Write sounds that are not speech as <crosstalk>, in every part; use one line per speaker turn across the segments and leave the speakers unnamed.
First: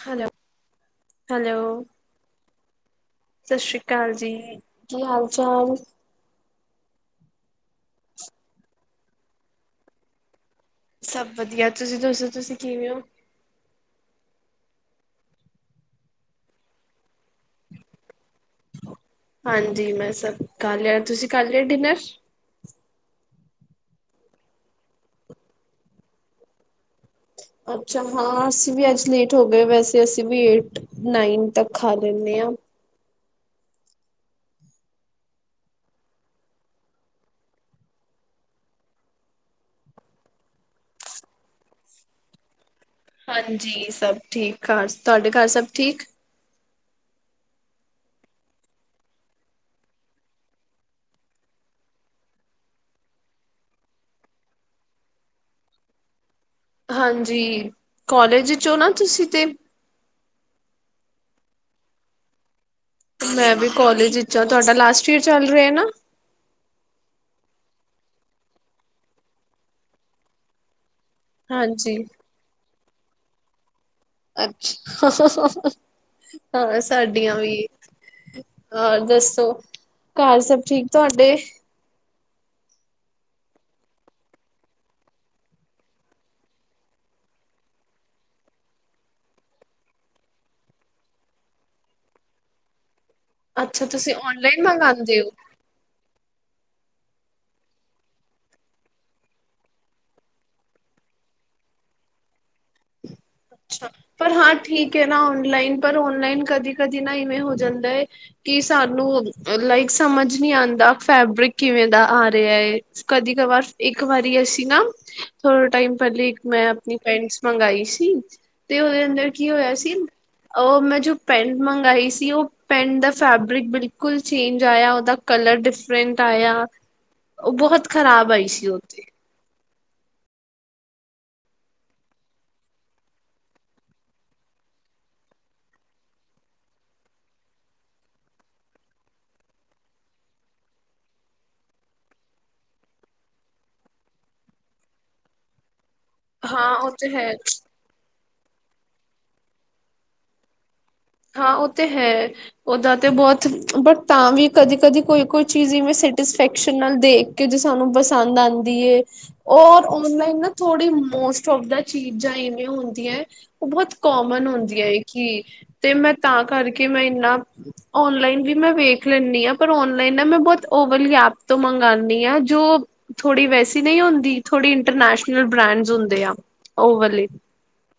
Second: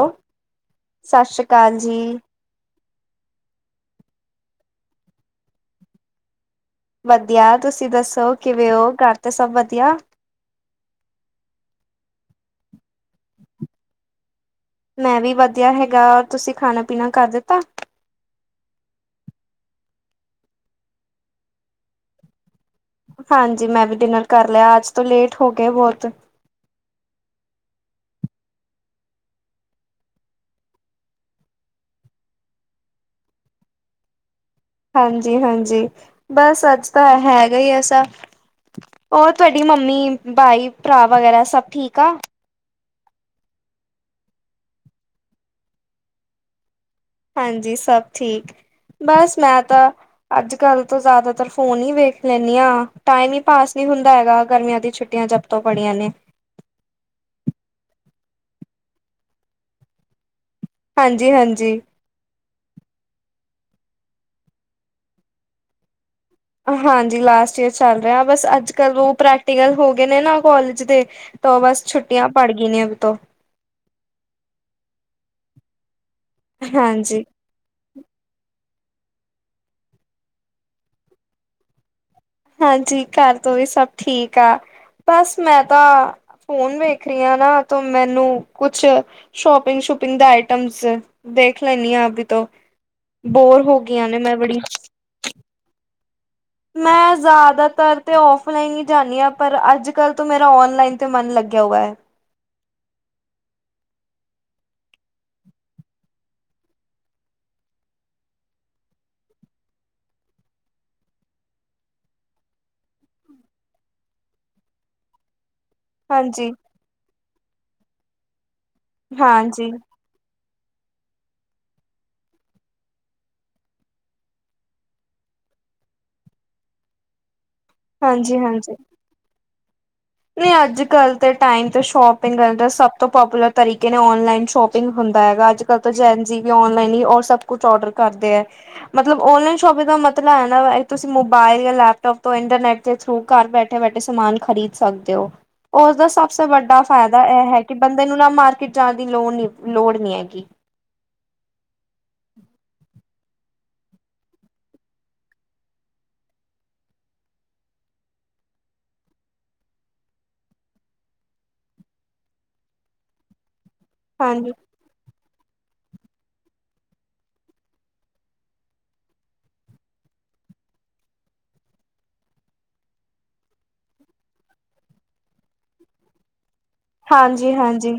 Hello,
ਸਤਿ ਸ਼੍ਰੀ
hello.
ਅਕਾਲ ਜੀ।
ਸਸ਼ ਸ਼੍ਰੀ ਕਾਲ ਜੀ, ਕੀ ਹਾਲ ਚਾਲ।
ਵਧੀਆ ਤੁਸੀਂ ਦੱਸੋਂ ਕਿਵੇਂ ਓ, ਘਰ ਤੇ ਸਬ ਵਧੀਆ।
ਸਭ ਵਧੀਆ ਤੁਸੀਂ ਦੱਸੋਂ, ਤੁਸੀਂ ਕਿਵੇਂ ਓ।
ਮੈਂ ਵੀ ਵਧੀਆਂ ਹੈਗਾ, ਤੁਸੀਂ ਖਾਣਾਂ-ਪੀਨਾ ਕਰ ਦਿੱਤਾਂ।
ਹਾਂਜੀ ਮੈਂ ਸਭ ਕਰ ਲੇਐ, ਤੁਸੀਂ ਕਰ ਲੇਐ ਡਿਨਰ।
ਹਾਂਜੀ ਮੈਂ ਵੀ ਡਿਨਰ ਕਰ ਲੇਆ, ਅੱਜ਼ ਤੋਂ ਲੇਟ ਹੋ ਗਏ ਬਹੁਤ।
ਅੱਛਾ ਹਾਂ ਅਸੀਂ ਵੀ ਅੱਜ਼ ਲੇਟ ਹੋ ਗਏ, ਵੈਸੇ ਅਸੀਂ ਵੀ ਏਟ-ਨਾਈਨ ਤੱਕ ਖਾਂ ਲੈਂਣੇ ਆਂ।
ਹਾਂਜੀ-ਹਾਂਜੀ, ਬਸ ਅੱਜ਼ ਤਾਂ ਹੈਗਾ ਈ ਐਸ਼ਾਂ। ਓਰ ਤੁਆਡੀ ਮੰਮੀ, ਬਾਈ ਭਰਾ ਵਗ਼ੈਰਾ ਸਭ ਠੀਕ ਆਂ।
ਹਾਂਜੀ ਸਭ ਠੀਕ ਘਰ, ਤੁਹਾਡੇ ਘਰ ਸਭ ਠੀਕ।
ਹਾਂਜੀ ਸਬ ਠੀਕ, ਬਸ ਮੈਂ ਤਾਂ। ਅੱਜ-ਕੱਲ ਤੋਂ ਜ਼ਿਆਦਾਤਰ ਫ਼ੋਨ ਈ ਵੇਖ ਲੈਂਣੀ ਆਂ, ਟਾਇਮ ਈ ਪਾਸ਼ ਨੀਂ ਹੁੰਦਾਂ ਹੈਗਾ਼ ਗਰਮੀਆਂ ਦੀਆਂ ਛੁੱਟੀਆਂ ਜਬ ਤੋਂ ਪੜੀਆਂ ਨੇਂ।
ਹਾਂਜੀ, ਕਾਲੇਜ਼ ਇਚ ਓ ਨਾ ਤੁਸੀਂ ਤੇ।
ਹਾਂਜੀ-ਹਾਂਜੀ।
ਮੈਂ ਵੀ ਕਾਲੇਜ਼ ਇਚ ਆਂ, ਤੁਆਡਾ ਲਾਸਟ ਈਅਰ ਚੱਲ ਰੇਐ ਨਾ।
ਹਾਂਜੀ ਲਾਸਟ ਈਅਰ ਚੱਲ ਰੇਐ, ਬਸ ਅੱਜ਼-ਕੱਲ ਓਹ ਪ੍ਰੈਕਟੀਕਲ ਹੋ ਗੇ ਨੇਂ ਨਾ ਕੋਲੇਜ਼ ਦੇ। ਤੋਂ ਬਸ
ਹਾਂਜੀ
ਛੁੱਟੀਆਂ ਪੜ ਗੀ ਨੇਂ ਅੱਬ ਤੋਂ।
ਅੱਛਾ, ਹਾਂ
ਹਾਂਜੀ
ਸਾਡੀਆਂ ਵੀ। ਹੋਰ ਦੱਸੋ ਘਰ ਸਬ ਠੀਕ ਤੁਹਾਡੇ।
ਹਾਂਜੀ ਘਰ ਤੋਂ ਵੀ ਸਬ ਠੀਕ ਆ, ਬਸ ਮੈਂ ਤਾਂ ਫੋਨ ਵੇਖਨੀਆਂ ਨਾ ਤਾ ਮੈਨੂੰ ਕੁਛ ਸ਼ੋਪਿੰਗ ਸ਼ੂਪਿੰਗ ਦੇ ਆਈਟਮਸ ਦੇਖ ਲੈਂਣੀ ਆਂ ਅਵੀ ਤੋਂ। ਬੋਰ ਹੋ ਗਈਆਂ ਨੇ ਮੈਂ ਬੜੀ
ਹਦੇ ਓਹ
ਮੈਂ ਜ਼ਿਆਦਾਤਰ ਤੇ ਔਫਲਾਈਨ ਈ ਜਾਂਣੀ ਆਂ, ਪਰ ਅੱਜ-ਕੱਲ ਤੋਂ ਮੇਰਾ ਔਨਲਾਈਨ ਤੇ ਮਨ ਲੱਗਿਆ ਹੁਆ ਐ।
ਅੱਛਾ ਪਰ ਹਾਂ ਠੀਕ ਐ ਨਾ ਔਨਲਾਈਨ ਪਰ ਔਨਲਾਈਨ ਕਦੀ-ਕਦੀ ਨਾ ਇਵੇਂ ਹੋ ਜਾਂਦਾ ਏ ਕਿ ਸਾਨੂੰ ਲਾਈਕ ਸਮਝ ਨੀ ਆਂਦਾ ਫੈਬਰਿਕ ਕਿਵੇਂ ਦਾ ਆ ਰੇਆ ਏ। ਕਦੀ ਕ ਵਾਰ ਇੱਕ ਵਾਰੀ ਅਸੀ ਨਾ, ਥੋੜਾ ਟਾਈਮ ਪੈਹਲੇ ਇੱਕ
ਹਾਂਜੀ
ਮੈਂ ਆਪਨੀ ਪੈਂਟਸ ਮੰਗਾਈ ਸੀ, ਤੇ ਓਦੇ ਅੰਦਰ ਕੀ
ਹਾਂਜੀ
ਹੋਇਆ ਸੀ ਓਹ ਮੈਂ ਜੋ ਪੈਂਟ ਮੰਗਈ ਸੀ ਓਹ ਪੈਂਟ ਦਾ ਫੈਬਰਿਕ ਬਿਲਕੁਲ ਚੇਂਜ ਆਇਆ ਓਦਾ ਕਲਰ ਡਿਫਰੈਂਟ ਆਏਆ ਓਹ ਬਹੁਤ ਖ਼ਰਾਬ
ਹਾਂਜੀ
ਆਈ ਸੀ ਓਹ ਤੇ
ਨੀ ਅੱਜ-ਕੱਲ ਤੇ ਟਾਈਮ ਤੇ ਸ਼ੋਪਿੰਗ ਸਭ ਤੋਂ ਪਾਪੂਲਰ ਤਰੀਕੇ ਨੇ, ਔਨਲਾਈਨ ਸ਼ੋਪਿੰਗ ਹੁੰਦਾ ਹੈਗਾ ਅੱਜ ਕੱਲ ਤੋਂ ਜੈਨ ਜੀ ਵੀ ਔਨਲਾਈਨ ਹੀ ਓ ਸਭ ਕੁੱਛ ਔਡਰ ਕਰਦੇ ਐ। ਮਤਲਬ ਔਨਲਾਈਨ ਸ਼ੋਪਿੰਗ ਦਾ ਮਤਲਬ ਐ ਨਾ, ਤੁਸੀਂ ਮੋਬਾਇਲ ਜਾਂ ਲੈਪਟੋਪ ਤੋਂ ਇੰਟਰਨੈਟ ਦੇ ਥਰੂ ਘਰ ਬੈਠੇਂ -ਬੈਠੇਂ ਸਮਾਨ ਖਰੀਦ ਸਕਦੇ ੲੌ, ਉਸਦਾ ਸਭ ਸੇ
ਹਾਂ
ਵੱਡਾ
ਉਹ ਤੇ
ਫ਼ਾਇਦਾ ਇਹ ਹੈ ਕਿ ਬੰਦੇ ਨੂੰ ਨਾ ਮਾਰਕੀਟ ਜਾਣ ਦੀ ਲੋੜ ਨੀ, ਲੋੜ ਨੀ ਹੈਗੀ।
ਹਾਂ ਓ ਤੇ ਹੈ। ਉਹਦਾ ਤੇ ਬਹੁਤ ਬਟ ਤਾਂ ਵੀ ਕਦੀ-ਕਦੀ ਕੋਈ- ਕੋਈ ਚੀਜ਼ ਮੈਂ ਸੈਟਿਸਫੈਕਸ਼ਨ ਨਾਲ਼ ਦੇਖ਼ ਕੇ ਜੋ ਸਾਂਨੂੰ ਪਸੰਦ ਆਂਦੀ ਏ। ਔਰ ਔਨਲਾਈਨ ਨਾ ਥੋੜੀ ਮੋਸਟ ਔਫ ਦਾ ਚੀਜ਼ਾਂ ਏਵੇ ਹੁੰਦੀਆਂ ਆ, ਉਹ ਬਹੁਤ ਕੋਮਨ
ਹਾਂਜੀ
ਹੁੰਦੀਆਂ ਐ ਕਿ, ਤੇ ਮੈਂ ਤਾਂ ਕਰਕੇ ਮੈਂ ਏਨਾਂ ਔਨਲਾਈਨ ਵੀ ਮੈਂ ਵੇਖ ਲੇਨੀ ਆ, ਪਰ ਔਨਲਾਈਨ ਨਾ ਮੈਂ ਬਹੁਤ ਓ ਵਾਲ਼ੀ ਐਪ ਤੋਂ ਮੰਗਾਨੀ ਆ ਜ਼ੋ ਥੋੜ੍ਹੀ ਵੈਸੀ ਨਹੀਂ ਹੁੰਦੀਂ, ਥੋੜੀ ਇੰਟਰਨੈਸ਼ਨਲ ਬ੍ਰੈਡਸ ਹੁੰਦੇ ਆ। ਉਹ ਵਾਲੇ
ਹਾਂਜੀ -ਹਾਂਜੀ,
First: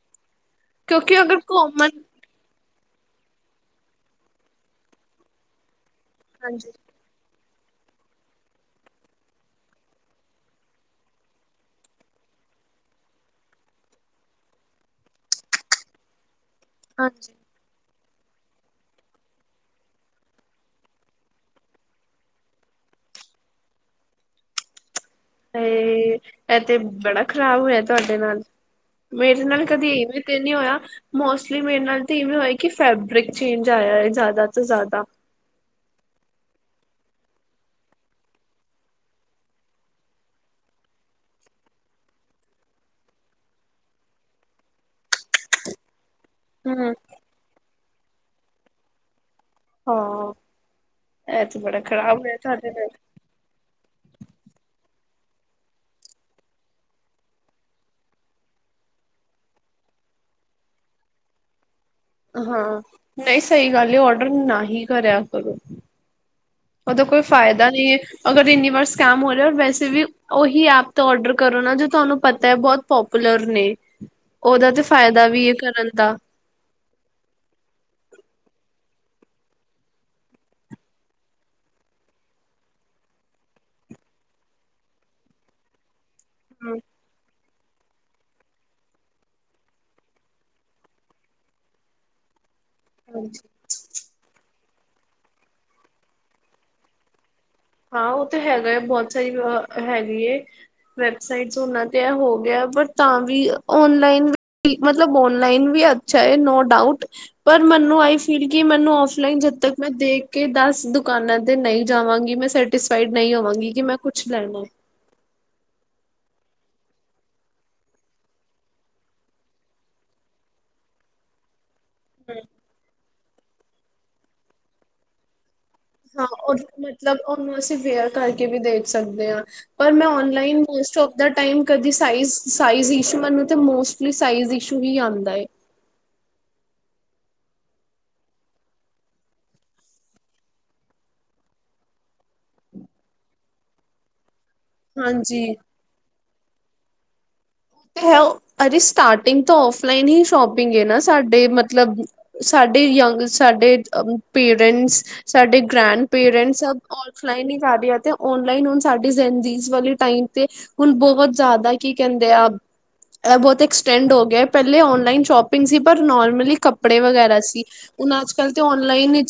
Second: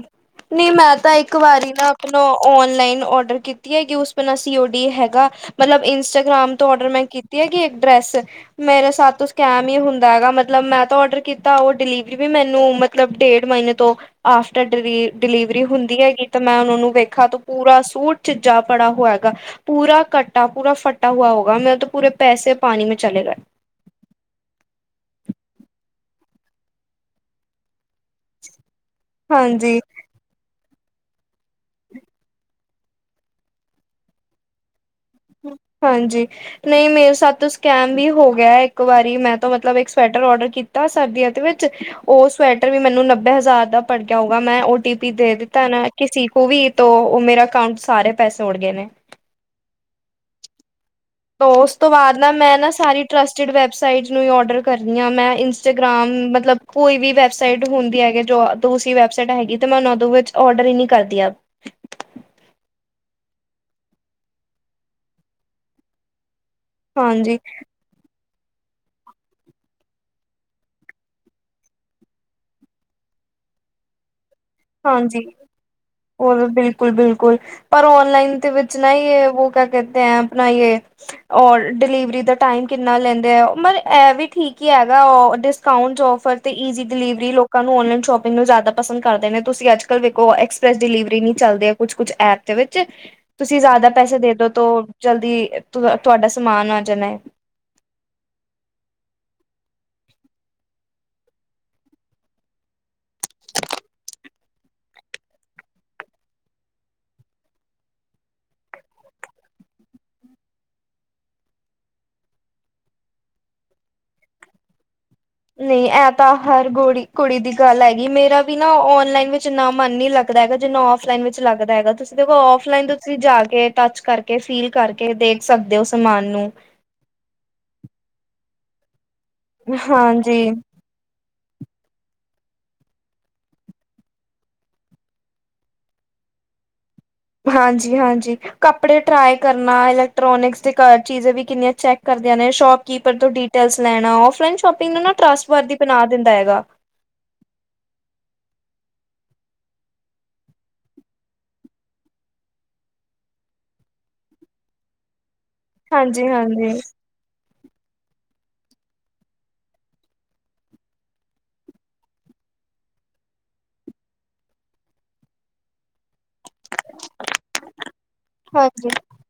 ਨਹੀਂ ਮੈਂ ਤਾਂ
ਕਿਉਂਕਿ
ਇੱਕ
ਅਗਰ
ਵਾਰੀ ਨਾ
ਕੋਮਨ
ਆਪ ਔਨਲਾਈਨ ਔਡਰ ਕੀਤੀ ਐ ਕਿ ਉਸ ਬਿਨ ਸੀਓ ਡੀ ਹੈਗਾ, ਮਤਲਬ ਇੰਸਟ -ਗ੍ਰਾਮ ਤੋਂ
ਹਾਂਜੀ
ਓਡਰ ਮੈਂ ਕੀਤੀ ਹੈਗੀ ਇੱਕ ਡਰੈੱਸ ਮੇਰੇ ਸਾਥ ਤੋਂ ਸਕੈਮ ਹੀ ਹੁੰਦਾ ਹੈਗਾ, ਮਤਲਬ ਮੈਂ ਤਾਂ ਓਡਰ ਕੀਤਾਂ ਉਹ ਡਿਲੀਵਰੀ ਵੀ ਮੈਂਨੂੰ ਮਤਲਬ ਡੇਢ ਮਹੀਨੇਂ ਤੋਂ ਆਫਟਰ ਡਿਲੀ ਡਿਲੀਵਰੀ ਹੁੰਦੀਂ ਹੈਗੀ ਤੇ ਮੈਂ ਉਹਨਾਂ ਨੂੰ ਵੇਖਾਂ
ਹਾਂਜੀ
ਤੋ ਪੂਰਾਂ ਸ਼ੂਟ ਝਿੱਜਾ ਪੜਾ ਹੋਆ ਹੈਗਾ। ਪੂਰਾ ਕੱਟਾ ਪੂਰਾ ਫੱਟਾ ਹੂਆ ਹੋਗਾ, ਮੇਰੇ ਤੋਂ ਪੂਰੇ ਪੈਸੇ ਪਾਨੀ ਮੇਂ ਚਲੇ ਗਏ।
ਤੇ ਇਹ ਤੇ ਬੜਾ ਖ਼ਰਾਬ ਹੋਇਆ ਤੁਹਾਡੇ ਨਾਲ਼, ਮੇਰੇ ਨਾਲ਼
ਹਾਂਜੀ।
ਕਦੀਂ ਇਵੇ ਤੇ ਨੀ ਹੋਇਆਂ ਮੋਸਟਲੀ ਮੇਰੇ ਨਾਲ ਤੇ ਇਵੇਂ ਹੋਇਆਂ ਕਿ ਫੈਬਰਿਕ ਚੇਂਜ ਆਇਆਂ ਏ ਜ਼ਿਆਦਾ ਤੋਂ ਜ਼ਿਆਦਾ
ਹਾਂਜੀ। ਨਹੀਂ ਮੇਰੇ ਸਾਥ ਤੋਂ ਸਕੈਮ ਵੀ ਹੋ ਗਿਆ ਐ ਇੱਕ ਵਾਰੀਂ, ਮੈਂ ਤੋਂ ਮਤਲਬ ਇੱਕ ਸਵੈਟਰ ਓਡਰ ਕੀਤਾਂ ਸਰਦੀਆਂ ਦੇ ਵਿਚ ਉਹ ਸਵੈਟਰ ਵੀ ਮੈਂਨੂੰ ਨੱਬੇ ਹਜ਼ਾਰ ਦਾ ਪੜ ਗਿਆ ਹੋਊਗਾ, ਮੈਂ ਓ ਟੀ ਪੀ ਦੇ ਦਿੱਤਾਂ ਨਾ ਕਿਸੀ ਕੋ ਵੀ ਤੋਂ
ਹੂੰ
ਉਹ ਮੇਰਾ ਅਕਾਊਂਟ ਸਾਰੇ ਪੈਸੇ ਉੱਡ ਗਏ ਨੇ
ਹਾਂ। ਇਹ
ਤੋਂ
ਤੇ
ਉਸ
ਬੜਾ
ਤੋਂ ਬਾਅਦ
ਖ਼ਰਾਬ
ਨਾ
ਹੋਇਆ
ਮੈਂ ਨਾ
ਤੁਹਾਡੇ
ਸਾਰੀ
ਨਾਲ
ਟਰੱਸਟਿਡ ਵੈੱਬਸਾਈਟ ਨੂੰ ਹੀ ਔਡਰ ਕਰਨੀ ਆ ਮੈਂ, ਇੰਸਟਾਗ੍ਰਾਮ ਮਤਲਬ ਕੋਈ ਵੀ ਵੈਬ ਸਾਈਟ ਹੁੰਦੀ ਹੈਗੈ ਜੋ ਉਸੀ ਵੈਬਸਾਈਟਾ ਹੈਗੀ ਤੇ ਮੈਂ ਉਹਨੂੰ ਉਦੇ ਵਿੱਚ ਔਡਰ ਹੀ ਨੀ ਕਰਦੀ।
ਹਾਂ, ਨਹੀਂ ਸਹੀ ਗੱਲ ਐ ਓਡਰ ਨਾ ਹੀ ਕਰਿਆ ਕਰੋਂ। ਉਹਦਾ ਕੋਈ
ਹਾਂਜੀ
ਫਾਇਦਾ ਨੀ ਏ ਅਗਰ ਏਨੀਂ ਵਾਰ ਸਕੈਮ ਹੋ ਰਿਹਾ, ਵੈਸੇ ਵੀ ਉਹੀ ਐਪ ਤੋਂ ਓਡਰ ਕਰੋ ਨਾ ਜੋ ਤੁਹਾਨੂੰ ਪਤਾ ਐ ਬਹੁਤ ਪੋਪੂਲਰ ਨੇ, ਉਹਦਾ ਤੇ ਫਾਇਦਾ ਵੀ ਐ ਕਰਨ ਦਾ
ਹੋਰ ਫ਼ੇਰ। ਬਿਲਕੁਲ- ਬਿਲਕੁਲ ਪਰ ਔਨਲਾਈਨ ਦੇ ਵਿੱਚ ਨਾ ਯੇ ਵੋ ਕਿਆ ਕਹਤੇ ਐ ਆਪਣਾ ਯੇ ਔਰ ਡਿਲੀਵਰੀ ਦਾ ਟਾਇਮ ਕਿੰਨਾ ਲੈਂਦੇ ਆ, ਮਤਲਬ ਐਹ ਵੀ ਠੀਕ ਹੀ ਹੈਗਾ ਓ ਡਿਸਕਾਊਂਟਜ ਔਫਰ ਤੇ
ਹੂੰ
ਈਜ਼ੀ ਡਿਲੀਵਰੀ ਲੋਕਾਂ ਨੂੰ ਔਨਲਾਈਨ ਸ਼ੋਪਿੰਗ ਨੂੰ ਜ਼ਿਆਦਾ ਪਸੰਦ ਕਰਦੇ ਨੇਂ। ਤੁਸੀਂ ਅੱਜ ਕੱਲ ਵੇਖੋਂ ਐਕਸਪ੍ਰੈਸ ਡਿਲੀਵਰੀ ਨੀ ਚੱਲਦੇ ਆ ਕੁੱਛ- ਕੁੱਛ ਐਪ ਦੇ ਵਿੱਚ
ਹਾਂਜੀ।
ਤੁਸੀਂ ਜ਼ਿਆਦਾ ਪੈਸੇ ਦੇ ਦੋ ਤੋਂ ਜਲਦੀ ਤੁਹਾਡਾ ਸਮਾਂਨ ਆ ਜਾਣਾ ਏ।
ਹਾਂ ਉਹ ਤਾਂ ਹੈਗਾ ਏ, ਬਹੁਤ ਸਾਰੀ ਹੈਗੀ ਏ। ਵੈਬਸਾਈਟ ਉਹਨਾਂ ਤੇ ਐਹ ਹੋ ਗਿਆ, ਪਰ ਤਾਂ ਵੀ ਔਨਲਾਈਨ ਵੀ ਮਤਲਬ ਔਨਲਾਈਨ ਵੀ ਅੱਛਾ ਏ ਨੋ ਡਾਊਟ ਪਰ ਮੈਂਨੂੰ ਅਈ ਫੀਲ ਕਿ ਮੈਂਨੂੰ ਔਫਲਾਈਨ ਜਦ ਤੱਕ ਮੈਂ ਦੇਖ ਕੇ ਦਸ ਦੁਕਾਨਾਂ ਤੇ ਨਹੀਂ ਜਾਵਾਂਗੀ ਮੈਂ ਸੈਟਿਸਫਾਈਡ ਨਹੀਂ ਹੋਵਾਂਗੀ ਕਿ ਮੈਂ ਕੁਛ ਲੈਣਾਂ ਵਾ
ਨਹੀਂ ਐਹ ਤਾਂ ਹਰ ਗੋੜ ਕੁੜੀ ਦੀ ਗੱਲ ਹੈਗੀ, ਮੇਰਾ ਵੀ ਨਾ ਔਨਲਾਈਨ ਵਿੱਚ ਏਨਾਂ ਮਨ ਨੀਂ ਲੱਗਦਾ ਹੈਗਾ ਜਿੰਨਾ ਔਫਲਾਈਨ ਵਿੱਚ ਲੱਗਦਾ ਹੈਗਾ। ਤੁਸੀਂ ਦੇਖੋ ਔਫਲਾਈਨ ਤੋਂ ਤੁਸੀਂ ਜਾ ਕੇ ਟੱਚ ਕਰਕੇ, ਫੀਲ ਕਰਕੇ ਦੇਖ ਸਕਦੇ ਹੋ। ਸਮਾਨ
ਹਾਂ,
ਨੂੰ
ਉਹ ਮਤਲਬ ਉਹਨੂੰ ਅਸੀਂ ਵੇਅਰ ਕਰਕੇ ਵੀ ਦੇਖ ਸਕਦੇ ਆ। ਪਰ ਮੈਂ
ਹਾਂਜੀ
ਔਨਲਾਈਨ ਮੋਸਟ। ਦਾ ਟਮ ਕਦੀ ਸਾਇਜ, ਸਾਈਜ਼ ਇਸ਼ੂ ਮਨ ਤੇ ਮੋਸਟਲੀ ਸਾਈਜ਼ ਇਸ਼ੂ ਹੀ ਆਂਦਾ ਐ।
ਹਾਂਜੀ, ਹਾਂਜੀ। ਕੱਪੜੇ ਟ੍ਰਈ ਕਰਨਾ, ਇਲੈਕਟ੍ਰੋਨਿਕਸ ਦੇ ਚੀਜ਼ਾਂ ਵੀ ਕਿੰਨੀਆਂ ਚੈੱਕ ਕਰਦੀਆਂ ਨੇ ਸ਼ੋਪਕੀਪਰ ਤੋਂ ਡ। ਲੈਣਾ, ਔਫਲਾਈਨ ਸ਼ੋਪਿੰਗ ਨੂੰ ਨਾ
ਹਾਂਜੀ
ਟਰੱਸਟ ਵਰ ਦੀ ਬਣਾ ਦਿੰਦਾ ਹੈਗਾ।
ਤੇ ਹੈ ਅਜੇ ਸਟਾਰਟਿੰਗ ਤਾਂ ਔਫਲਾਈਨ ਹੀ ਸ਼ੋਪਿੰਗ ਹ ਨਾ ਸਾਡੇ ਮਤਲਬ। ਸਾਡੇ ਯੰਗ, ਸਾਡੇ ਪੇਰੈਂਟਸ, ਸਾਡੇ ਗ੍ਰੈਂਡ
ਹਾਂਜੀ
ਪੇਰੈਂਟਸ
ਹਾਂਜੀ
ਸ। ਫਲਾਈਨ ਹੀ ਕਰ ਰਿਹਾ ਤੇ ਔਨਲਾਈਨ ਹੁਣ ਸਾਡੀਦੀਜ਼ ਵਾਲੀ ਟਾਈਮ ਤੇ। ਹੁਣ ਬਹੁਤ ਜ਼ਾਂਦਾ ਕੀ ਕਹਿੰਦੇ ਆ। ਇਹ ਬਹੁਤ ਐਕਸਟੈਂਡ ਹੋ ਗਿਆ, ਪਹਿਲੇ ਔਨਲਾਈਨ ਸ਼ੋਪਿੰਗ ਸੀ ਪਰ ਨੋਰਮਲੀ। ਕੱਪੜੇ ਵਗੈਰਾ ਸੀ। ਹੁਣ ਅੱਜ -ਕੱਲ੍ਹ ਤਾਂ
ਹਾਂਜੀ
ਔਨਲਾਈਨ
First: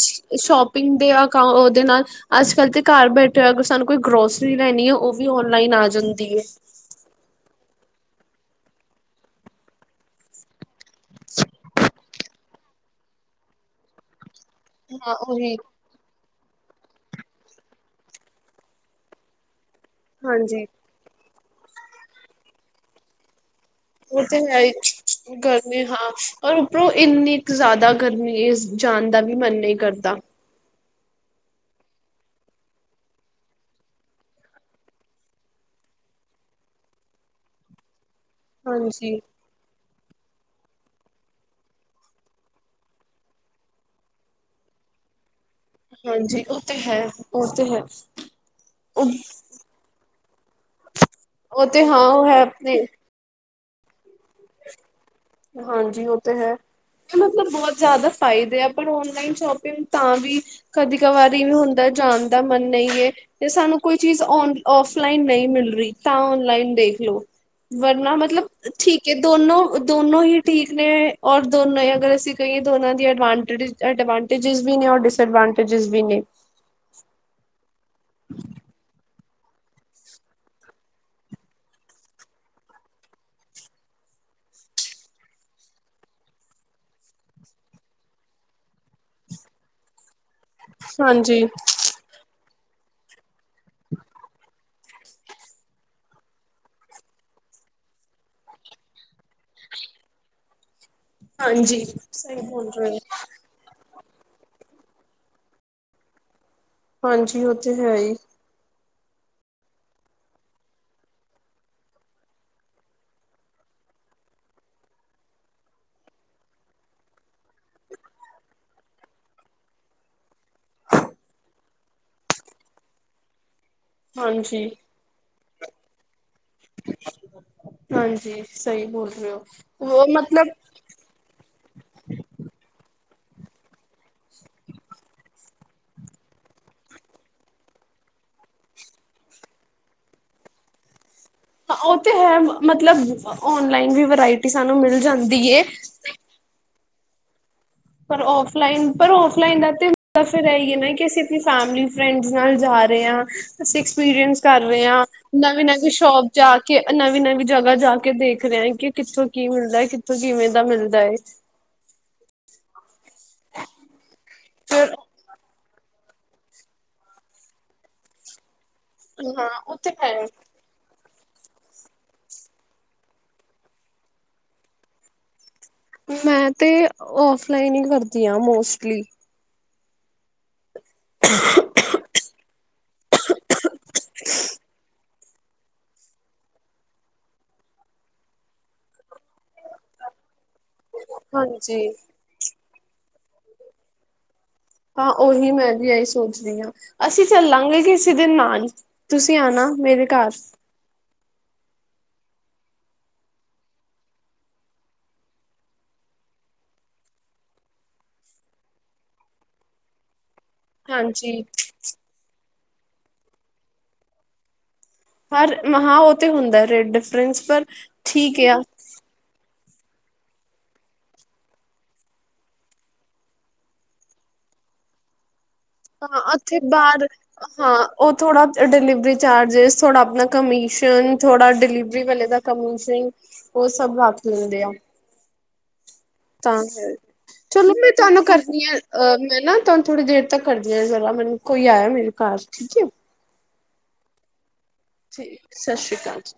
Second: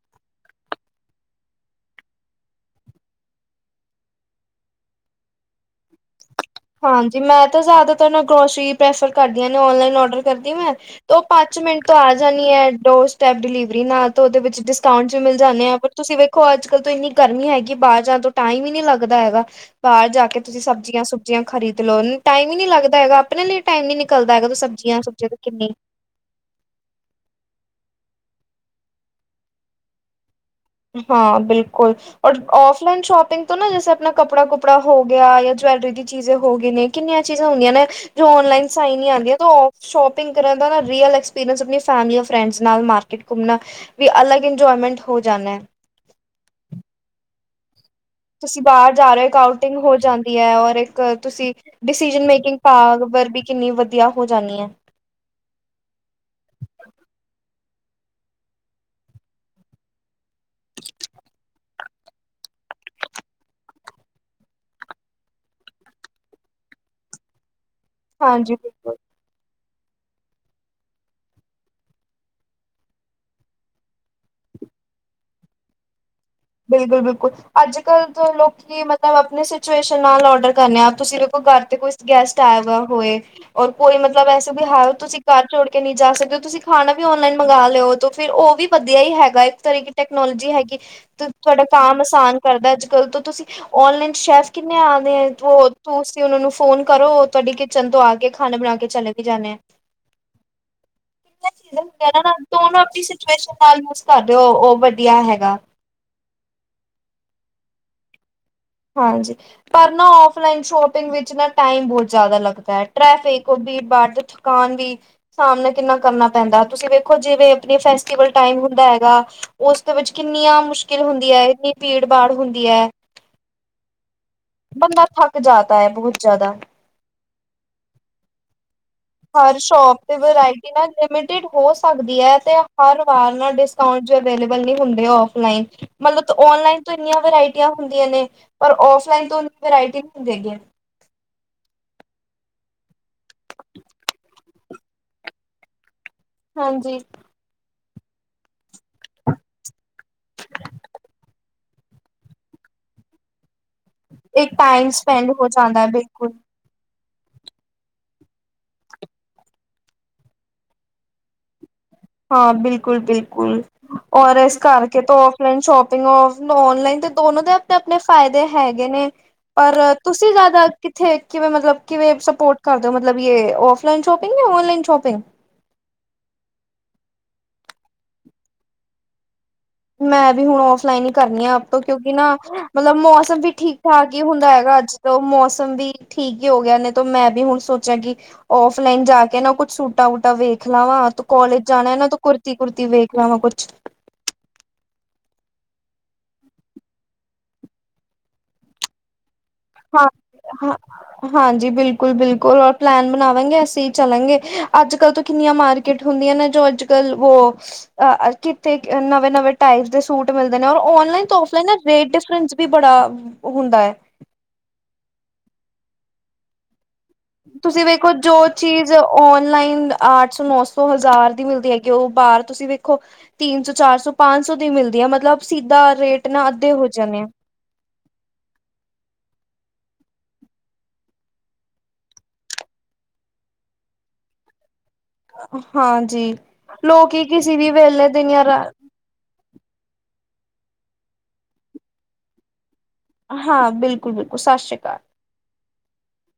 ਸ਼ੋਪਿੰਗ ਦੇ ਅਕਾ ਉਹਦੇ ਨਾਲ। ਅੱਜ- ਕੱਲ੍ਹ ਤੇ ਘਰ ਬੈਠੇ ਹੋ ਅਰ ਸਾਨੂੰ ਕੋਈ ਗਰੋਸਰੀ ਲੈਣੀ ਆ, ਉਹ ਵੀ ਔਨਲਾਈਨ ਆ ਜਾਂਦੀ ਐ।
ਹਾਂਜੀ, ਮੈਂ ਤਾਂ ਜ਼ਿਆਦਾਤਰ ਨਾ ਗਰੋਸਰੀ ਪ੍ਰੈਫਰ ਕਰਦੀਆਂ ਨੇ ਔਨਲਾਈਨ ਔਡਰ ਕਰਦੀ ਅ ਮੈਂ। ਉਹ ਪੰਜ ਮਿੰਟ ਤੋਂ ਆ ਜਾਣੀ ਐ, ਡੋਰ ਸਟੈਪ ਡਿਲੀਵਰੀ ਨਾਲ ਤਾਂ ਉਹਦੇ ਵਿੱਚ ਡਿਸਕਾਊਂਟ
ਹਾਂ
ਵੀ ਮਿਲ
ਉਹੀ
ਜਾਂਦੇ ਆ ਪਰ। ਤੁਸੀਂ ਵੇਖੋ ਅੱਜ- ਕੱਲ੍ਹ ਤੋਂ ਇੰਨੀ ਗਰਮੀ ਹੈਗੀ, ਬਾਹਰ ਜਾਣ ਤੋਂ ਟਾਈਮ ਹੀ ਨਹੀਂ ਲੱਗਦਾ ਹੈਗਾ। ਬਾਹਰ ਜਾ ਕੇ ਤੁਸੀਂ
ਹਾਂਜੀ
ਸਬਜ਼ੀਆਂ- ਸੁਬਜ਼ੀਆਂ ਖਰੀਦ ਲੋ ਟਾਈਮ ਈ ਨੀ ਲੱਗਦਾ ਹੈਗਾ। ਆਪਣੇ ਲੇਟ।
ਉਹ ਤੇ ਹੈਈ ਘਰ ਨੇ ਹਾਂ। ਔਰ ਉੱਪਰੋਂ ਇੰਨੀ ਕੁ ਜ਼ਿਆਦਾ ਗਰਮੀ ਜਾਣ ਦਾ ਵੀ ਮਨ ਨਹੀਂ ਕਰਦਾ।
ਹਾਂ ਬਿਲਕੁਲ। ਔਰ ਔਫਲਾਈਨ ਸ਼ੋਪਿੰਗ ਤੋਂ ਨਾ ਜੈਸੇ ਆਪਣਾ ਕੱਪੜਾ- ਕੁਪੜਾ ਹੋ ਗਿਆ ਜਾਂ ਜਵੈਲਰੀ ਦੀ ਚੀਜ਼ੇ ਹੋ ਗਈ ਨੇ। ਕਿੰਨੀਆਂ ਚੀਜ਼ਾਂ ਹੁੰਦੀਆਂ ਨੇ ਜੋ ਔਨਲਾਈਨ ਸਈ ਨੀ।
ਹਾਂਜੀ,
ਆਉਂਦੀਆਂ ਤੋ ਸ਼ੋਪਿੰਗ ਕਰਨ ਦਾ ਰੀਅਲ ਐਕਸਪੀਰੀਅੰਸ ਆਪਣੀ ਫੈਮਲੀ ਅ ਫਰੈਂਡਸ ਨਾਲ ਮਾਰਕੀਟ ਘੁੰਮਣਾ। ਵੀ ਅਲੱਗ ਇੰਜੋਏਮੈਂਟ ਹੋ ਜਾਂਨਾ।
ਹਾਂਜੀ, ਉਹ ਤੇ ਹੈ, ਉਹ ਤੇ ਹੈ।
ਤੁਸੀਂ ਬਾਹਰ
ਉਹ
ਜਾ ਰਹੇ ਆਊਟਿੰਗ ਹੋ ਜਾਂਦੀ ਐ, ਔਰ ਇੱਕ ਤੁਸੀਂ।
ਉਹ ਤੇ ਹਾਂ ਉਹ
ਡਿਸੀਜ਼ਨ
ਹੈ
ਮੇਕਿੰਗ
ਆਪਣੇ
ਭਾਗ ਵਰ ਵੀ ਕਿੰਨੀ ਵਧੀਆ ਹੋ ਜਾਂਣੀ ਐ।
ਹਾਂਜੀ, ਉਹ ਤੇ ਹੈ। ਇਹ ਮਤਲਬ ਬਹੁਤ ਜ਼ਿਆਦਾ ਫਾਇਦੇ ਆ, ਪਰ ਔਨਲਾਈਨ ਸ਼ੋਪਿੰਗ ਤਾਂ ਵੀ। ਕਦੀ ਕ ਵਾਰੀ ਵੀ ਹੁੰਦਾ ਜਾਣ ਦਾ ਮਨ ਨਈ ਏ। ਤੇ ਸਾਨੂੰ ਕੋਈ ਚੀਜ਼ ਔਨ, ਔਫਲਾਈਨ ਨਈ ਮਿਲ ਰਹੀ ਤਾਂ ਔਨਲਾਈਨ ਦੇਖ ਲਓ। ਵਰਨਾ ਮਤਲਬ
ਹਾਂਜੀ ਬਿਲਕੁਲ
ਠੀਕ ਐ, ਦੋਨੋ। ਦੋਨੋ ਈ ਠੀਕ ਨੇ। ਔਰ ਦੋਨੋ ਅਗਰ ਅਸੀਂ ਕਹੀਏ ਦੋਨਾਂ ਦੀ ਅਡਵਾਂਟਜਡਵ। ਵੀ ਨੇ ਰ ਡਿਸਐਡਵਾਂਟੇਜਿਸ ਵੀ ਨੇ।
ਬਿਲਕੁਲ, ਬਿਲਕੁਲ ਅੱਜ- ਕੱਲ ਤਾਂ ਲੋਕੀ ਮਤਲਬ ਆਪਣੇ। ਸਿਚੁਏਸ਼ਨ ਨਾਲ ਔਡਰ ਕਰਨੇ ਆ ਤੁਸੀਂ ਵੇਖੋ ਘਰ ਤੇ ਕੋਈ ਗੈਸਟ ਆਏਗਾ ਹੋਏ। ਔਰ ਕੋਈ ਮਤਲਬ ਐਸੇ ਵੀ ਹ ਤੁਸੀਂ ਘਰ ਛੋੜ ਕੇ ਨਹੀਂ ਜਾ ਸਕਦੇ। ਤੁਸੀਂ ਖਾਣਾ ਵੀ ਔਨਲਾਈਨ ਮੰਗਵਾ ਲਿਓ, ਫਿਰ ਉਹ ਵੀ। ਵਧੀਆ ਈ ਹੈਗਾ, ਇੱਕ ਤਰ ਕੀ ਟੈਕਨੋਲੋਜੀ ਹੈਗੀ ਤੇ
ਹਾਂਜੀ
ਤੁਹਾਡਾ ਕਮ ਆਸਾਨ ਕਰਦਾ ਅੱਜ -ਕੱਲ ਤੋਂ ਤੁਸੀਂ। ਓਨਲਾਈਨ ਚ ਸ਼ੈਫ ਕਿੰਨੇ ਆਦੇ, ਆ ਤੁਸੀਂ ਉਹਨਾ ਨੂੰ ਫੋਨ ਕਰੋ ਤੁਹਾਡੀ। <unintelligible> ਚਨ ਤੋਂ ਆ ਕੇ ਖਾਣਾ ਬਣਾ ਕੇ ਚਲੇ ਵੀ ਜਾਨੇ ਆ।
<inaudible>
<unintelligible> <unintelligible>
ਹਾਂਜੀ
ਉਸਨੂੰ
ਸਹੀ ਬੋਲ ਰਹੇ
ਆਵਦੀ ਸਿਚੁਏਸ਼ਨ ਕਰ ਦਿਓ ਉਹ ਵਧੀਆ ਹੈਗਾ।
ਹਾਂਜੀ, ਉਹ ਤੇ ਹੈ ਈ।
ਟਾਰ ਜਿਕ ਪਰ ਨਾ ਆਫਲਾਈਨ ਸ਼ੋਪਿੰਗ ਵਿੱਚ ਨਾ ਟਾਈਮ ਬਹੁਤ ਜਿਆਦਾ ਲੱਗਦਾ ਟ੍ਰੈਫਿਕ ਔਰ ਵੀੜ ਭਾੜ ਵਿੱਚ ਕਾਨ ਦੀ ਸਾਹਮਣੇ ਕਿੰਨਾ ਕਰਨਾ ਪੈਂਦਾ ਤੁਸੀਂ ਵੇਖੋ ਜਿਵੇਂ ਆਪਣੇ ਫੈਸਟੀਵਲ ਟਾਈਮ ਹੁੰਦਾ ਹੈਗਾ ਉਸਦੇ ਵਿੱਚ ਕਿੰਨੀਆਂ ਮੁਸ਼ਕਿਲ ਹੁੰਦੀ ਐ ਕਿੰਨੀ ਭੀੜ ਭਾੜ ਹੁੰਦੀ ਐ
ਹਾਂਜੀ
ਬੰਦਾ ਥੱਕ ਜਾਤਾ ਐ ਬਹੁਤ ਜਿਆਦਾ
ਹਾਂਜੀ ਸਹੀ ਬੋਲ ਰਹੇ ਹੋ
ਹਰ ਸ਼ੋਪ
ਉਹ
ਤੇ
ਮਤਲਬ
ਵਰਾਇਟੀ ਨਾ ਲਿਮਿਟਡ ਹੋ ਸਕਦੀ ਐ ਤੇ ਹਰ ਵਾਰ ਨਾ ਡਿਸ ਕਾਉਟ ਜਾ ਵੇਲਬਲ ਨਹੀ ਹੁੰਦੀਆ ਔਫਲਾਈਨ ਮਲ ਤ ਓਨਲਾਈਨ ਤੋਂ ਇੰਨੀਆਂ ਵਰਾਇਟੀਆਂ ਹੁੰਦੀਆਂ ਨੇ ਔਰ ਔਫਲਾਈ ਟਨ ਵਰਾਇਟੀ ਨੀ ਹੁੰਦੇ ਹੈਗੀ
ਪਾ ਉਹ ਤੇ ਹੈ ਮ ਮਤਲਬ ਓਨਲਾਈਨ ਦੀ ਵਰਾਇਟੀ ਸਾਨੂੰ ਮਿਲ ਜਾਂਦੀ ਏ
ਹਾਂਜੀ
ਪਰ ਔਫਲਾਈਨ ਪਰ ਔਫਲਾਈਨ ਦਾ ਤੇ ਮੈਸ ਆਇ ਗੇ ਨੇ ਕਿ ਅਸੀਂ ਆਪਣੀ ਫੈਮਿਲੀ ਫਰੈਂਡਸ ਨਾਲ ਜਾ ਦੇ ਉਹ ਤੁਸੀਂ ਐਕਸਪੀਰੀਅੰਸ
ਇੱਕ
ਕਰ ਰਹੇ ਓ ਨੇਗੀ ਨੇਵੀਂ ਈ ਸ਼ੋਪ ਜਾ ਕ ਕੇ ਨਬੀ ਨਬੀ ਜਗ੍ਹਾ ਜਾ ਕੇ ਦੇਖਦੇ ਆ ਕਿ ਕਿੱਥੋਂ ਕੀ ਮਿਲਦਾ ਏ ਕਿੱਥੋਂ ਕਿਵੇਂ ਦਾ ਮਿਲਦਾ ਏ
ਹਾਂ ਬਿਲਕੁਲ ਬਿਲਕੁਲ ਔਰ ਕਰ
ਫਿਰ
ਕਿਤੋ ਔਫਲਾਈਨ ਸ਼ੋਪਿੰਗ ਓ ਔਨਲਾਈਨ ਤੇ ਦੋਨੋ ਦੇ ਆਪਣੇ ਆਪਣੇ ਫਾਇਦੇ ਹੈਗੇ ਨੇ
ਹਾਂ ਉਹ
ਪਰ
ਤੇ ਹੈ।
ਤੁਸੀਂ ਨਾਗਦ ਕਿੱਥੇ ਏਥੇ ਮਤਲਬ ਕਿ ਏ ਸਪੋਰਟ ਕਰਦੇ ਮਤਲਬ ਯੇਹ ਔਫਲਾਈਨ ਸ਼ੋਪਿੰਗ ਜਾਂ ਓਨਲਾਈਨ ਸ਼ੋਪਿੰਗ
ਮੈਂ ਤੇ ਔਫਲਾਈਨ ਈ ਕਰਦੀ ਆ ਮੋਸਟਲੀ
ਮੈਂ ਵੀ ਹੁਣ ਓਫ ਲਾਈਨ ਕਰਨੀ ਆ ਆਪੇ ਏ ਕਿਉਂਕਿ ਨਾ ਮਲਬ ਮੌਸਮ ਵੀ ਠੀਕ ਠਾਕ ਹੀ ਹੁੰਦੈ ਹੈਗਾ ਅੱਜ ਤੇ ਮੌਸਮ ਵੀ ਠੀਗ ਹੋ ਗਿਆ ਨੇ ਤੋ ਮੈਂ ਵੀ ਹੁਣ ਸੋਚਿਆ ਗੀ ਔਫਲਈਨ ਜਾ ਕੇ ਨਾ ਕੁਛ ਸੂਟਾ ਵੂਟਾ ਵੀ ਫਲਾਵਾਂ ਤੂੰ ਕਾਲਜ
ਹਾਂਜੀ।
ਜਾਣਾ ਏਹ ਨਾ ਤੂੰ ਕਾਲਜ ਜਾਣਾ ਐ ਤੇ ਕੁੁਰਤੀ ਕੁੜਤੀ ਵੇਖ ਲਮਾ ਕੁਛ
ਹਾਂ ਉਹੀ ਮੈਂ ਵੀ ਇਹੀ ਸੋਚਦੀ ਈ ਅਸੀਂ ਚੱਲਾਂਗੇ ਕਿਸੀ ਦਿਨ ਨਾਨ ਤੁਸੀਂ ਆਣਾ
ਹਾਂ
ਮੇਰੇ ਘਰ
ਉ ਹਾਂ ਹਾਂਜੀ ਬਿਲਕੁਲ ਬਿਲਕੁਲ ਔਰ ਪਲੈਨ ਬਣਾਵਾਂਗੇ ਅਸੀਂ ਚੱਲਾਂਗੇ ਅੱਜ ਕੱਲ ਤੇ ਕਿੰਨੀਆਂ ਮਾਰਕੀਟ ਕਿਟ ਹੁੰਦੀਆਂ ਨੇ ਜੋ ਅੱਜ ਕੱਲ ਵੋ ਕਿਥੇ ਨਵੇਂ ਨਵੇਂ ਟਾਈਪ ਦੇ ਸੂਟ ਤੇ ਮਿਲਦੀਆ ਓਨਲਾਈਨ
ਹਾਂਜੀ
ਤੋਫ ਤੇ ਨਾ ਰੇਟ ਡਿਫਰਸ ਵੀ ਬੜਾ ਹੁੰਦਾ ਐ
ਹਰ ਮਹਾ ਉਹ ਤੇ ਹੁੰਦਾ ਰੇਟ ਡਿਫਰੈਂਸ ਪਰ ਠੀਕ ਐ
ਜੇ ਓਨਲਾਈਨ ਆਠ ਸੌ ਨੌ ਸੌ ਹਜ਼ਾਰ ਦੀ ਮਿਲਦੀ ਹੈਗੀ ਐ ਉਹ ਬਾਹਰ ਤੁਸੀਂ ਵੇਖੋ ਤੀਨ ਚ ਸੌ, ਚਾਰ ਸੌ, ਪੰਜ ਸੌ ਦੀ ਮਿਲਦੀ ਐ ਮਤਲਬ ਸੀਦਾ
ਹਾਂ
ਰੇਟ ਨਾ
ਉੱਥੇ
ਅੱਧੇ ਹੋ
ਬਾਹਰ
ਜਾਨੇ ਏ
ਹਾਂ ਉਹ ਥੋੜ੍ਹਾ ਡਿਲਵਰੀ ਚਾਰਜਿਸ ਥੋੜ੍ਹਾ ਆਪਣਾ ਕਮਿਸ਼ਨ ਥੋੜ੍ਹਾ ਡਿਲੀਵਰੀ ਵਾਲੇ ਦਾ ਕਮੀ ਸਿੰਘ ਉਹ ਸ਼ਭ ਰਾਤ ਨੂੰ ਹੁੰਦੇ ਆ
ਹਾਂਜੀ
ਤਾਂ ਫੇਰ
ਲੋਕੀ ਕਿਸੇ ਵੀ
ਚਲੋ ਮੈਂ
ਵੇਲੇ
ਤੁਹਾਨੂੰ
ਦੀਆਂ
ਕਰਦੀ ਐ ਐ ਮੈਂ ਨਾ ਤਾਹਾਨੂੰ ਥੋੜ੍ਹੀ ਦੇਰ ਤੱਕ ਕਰਦੀ ਆ ਜਰਾ ਮੈਨੂੰ ਕੋਈ ਆਇਆ ਮੇਰੇ ਘਾਰ ਠੀਕ ਐ
ਹਾਂ ਬਿਲਕੁਲ ਬਿਲਕੁਲ ਸਸਰੀ ਕਾਲ
ਜੀ ਸਸ਼ਰੀ ਕਾਲ ਜੀ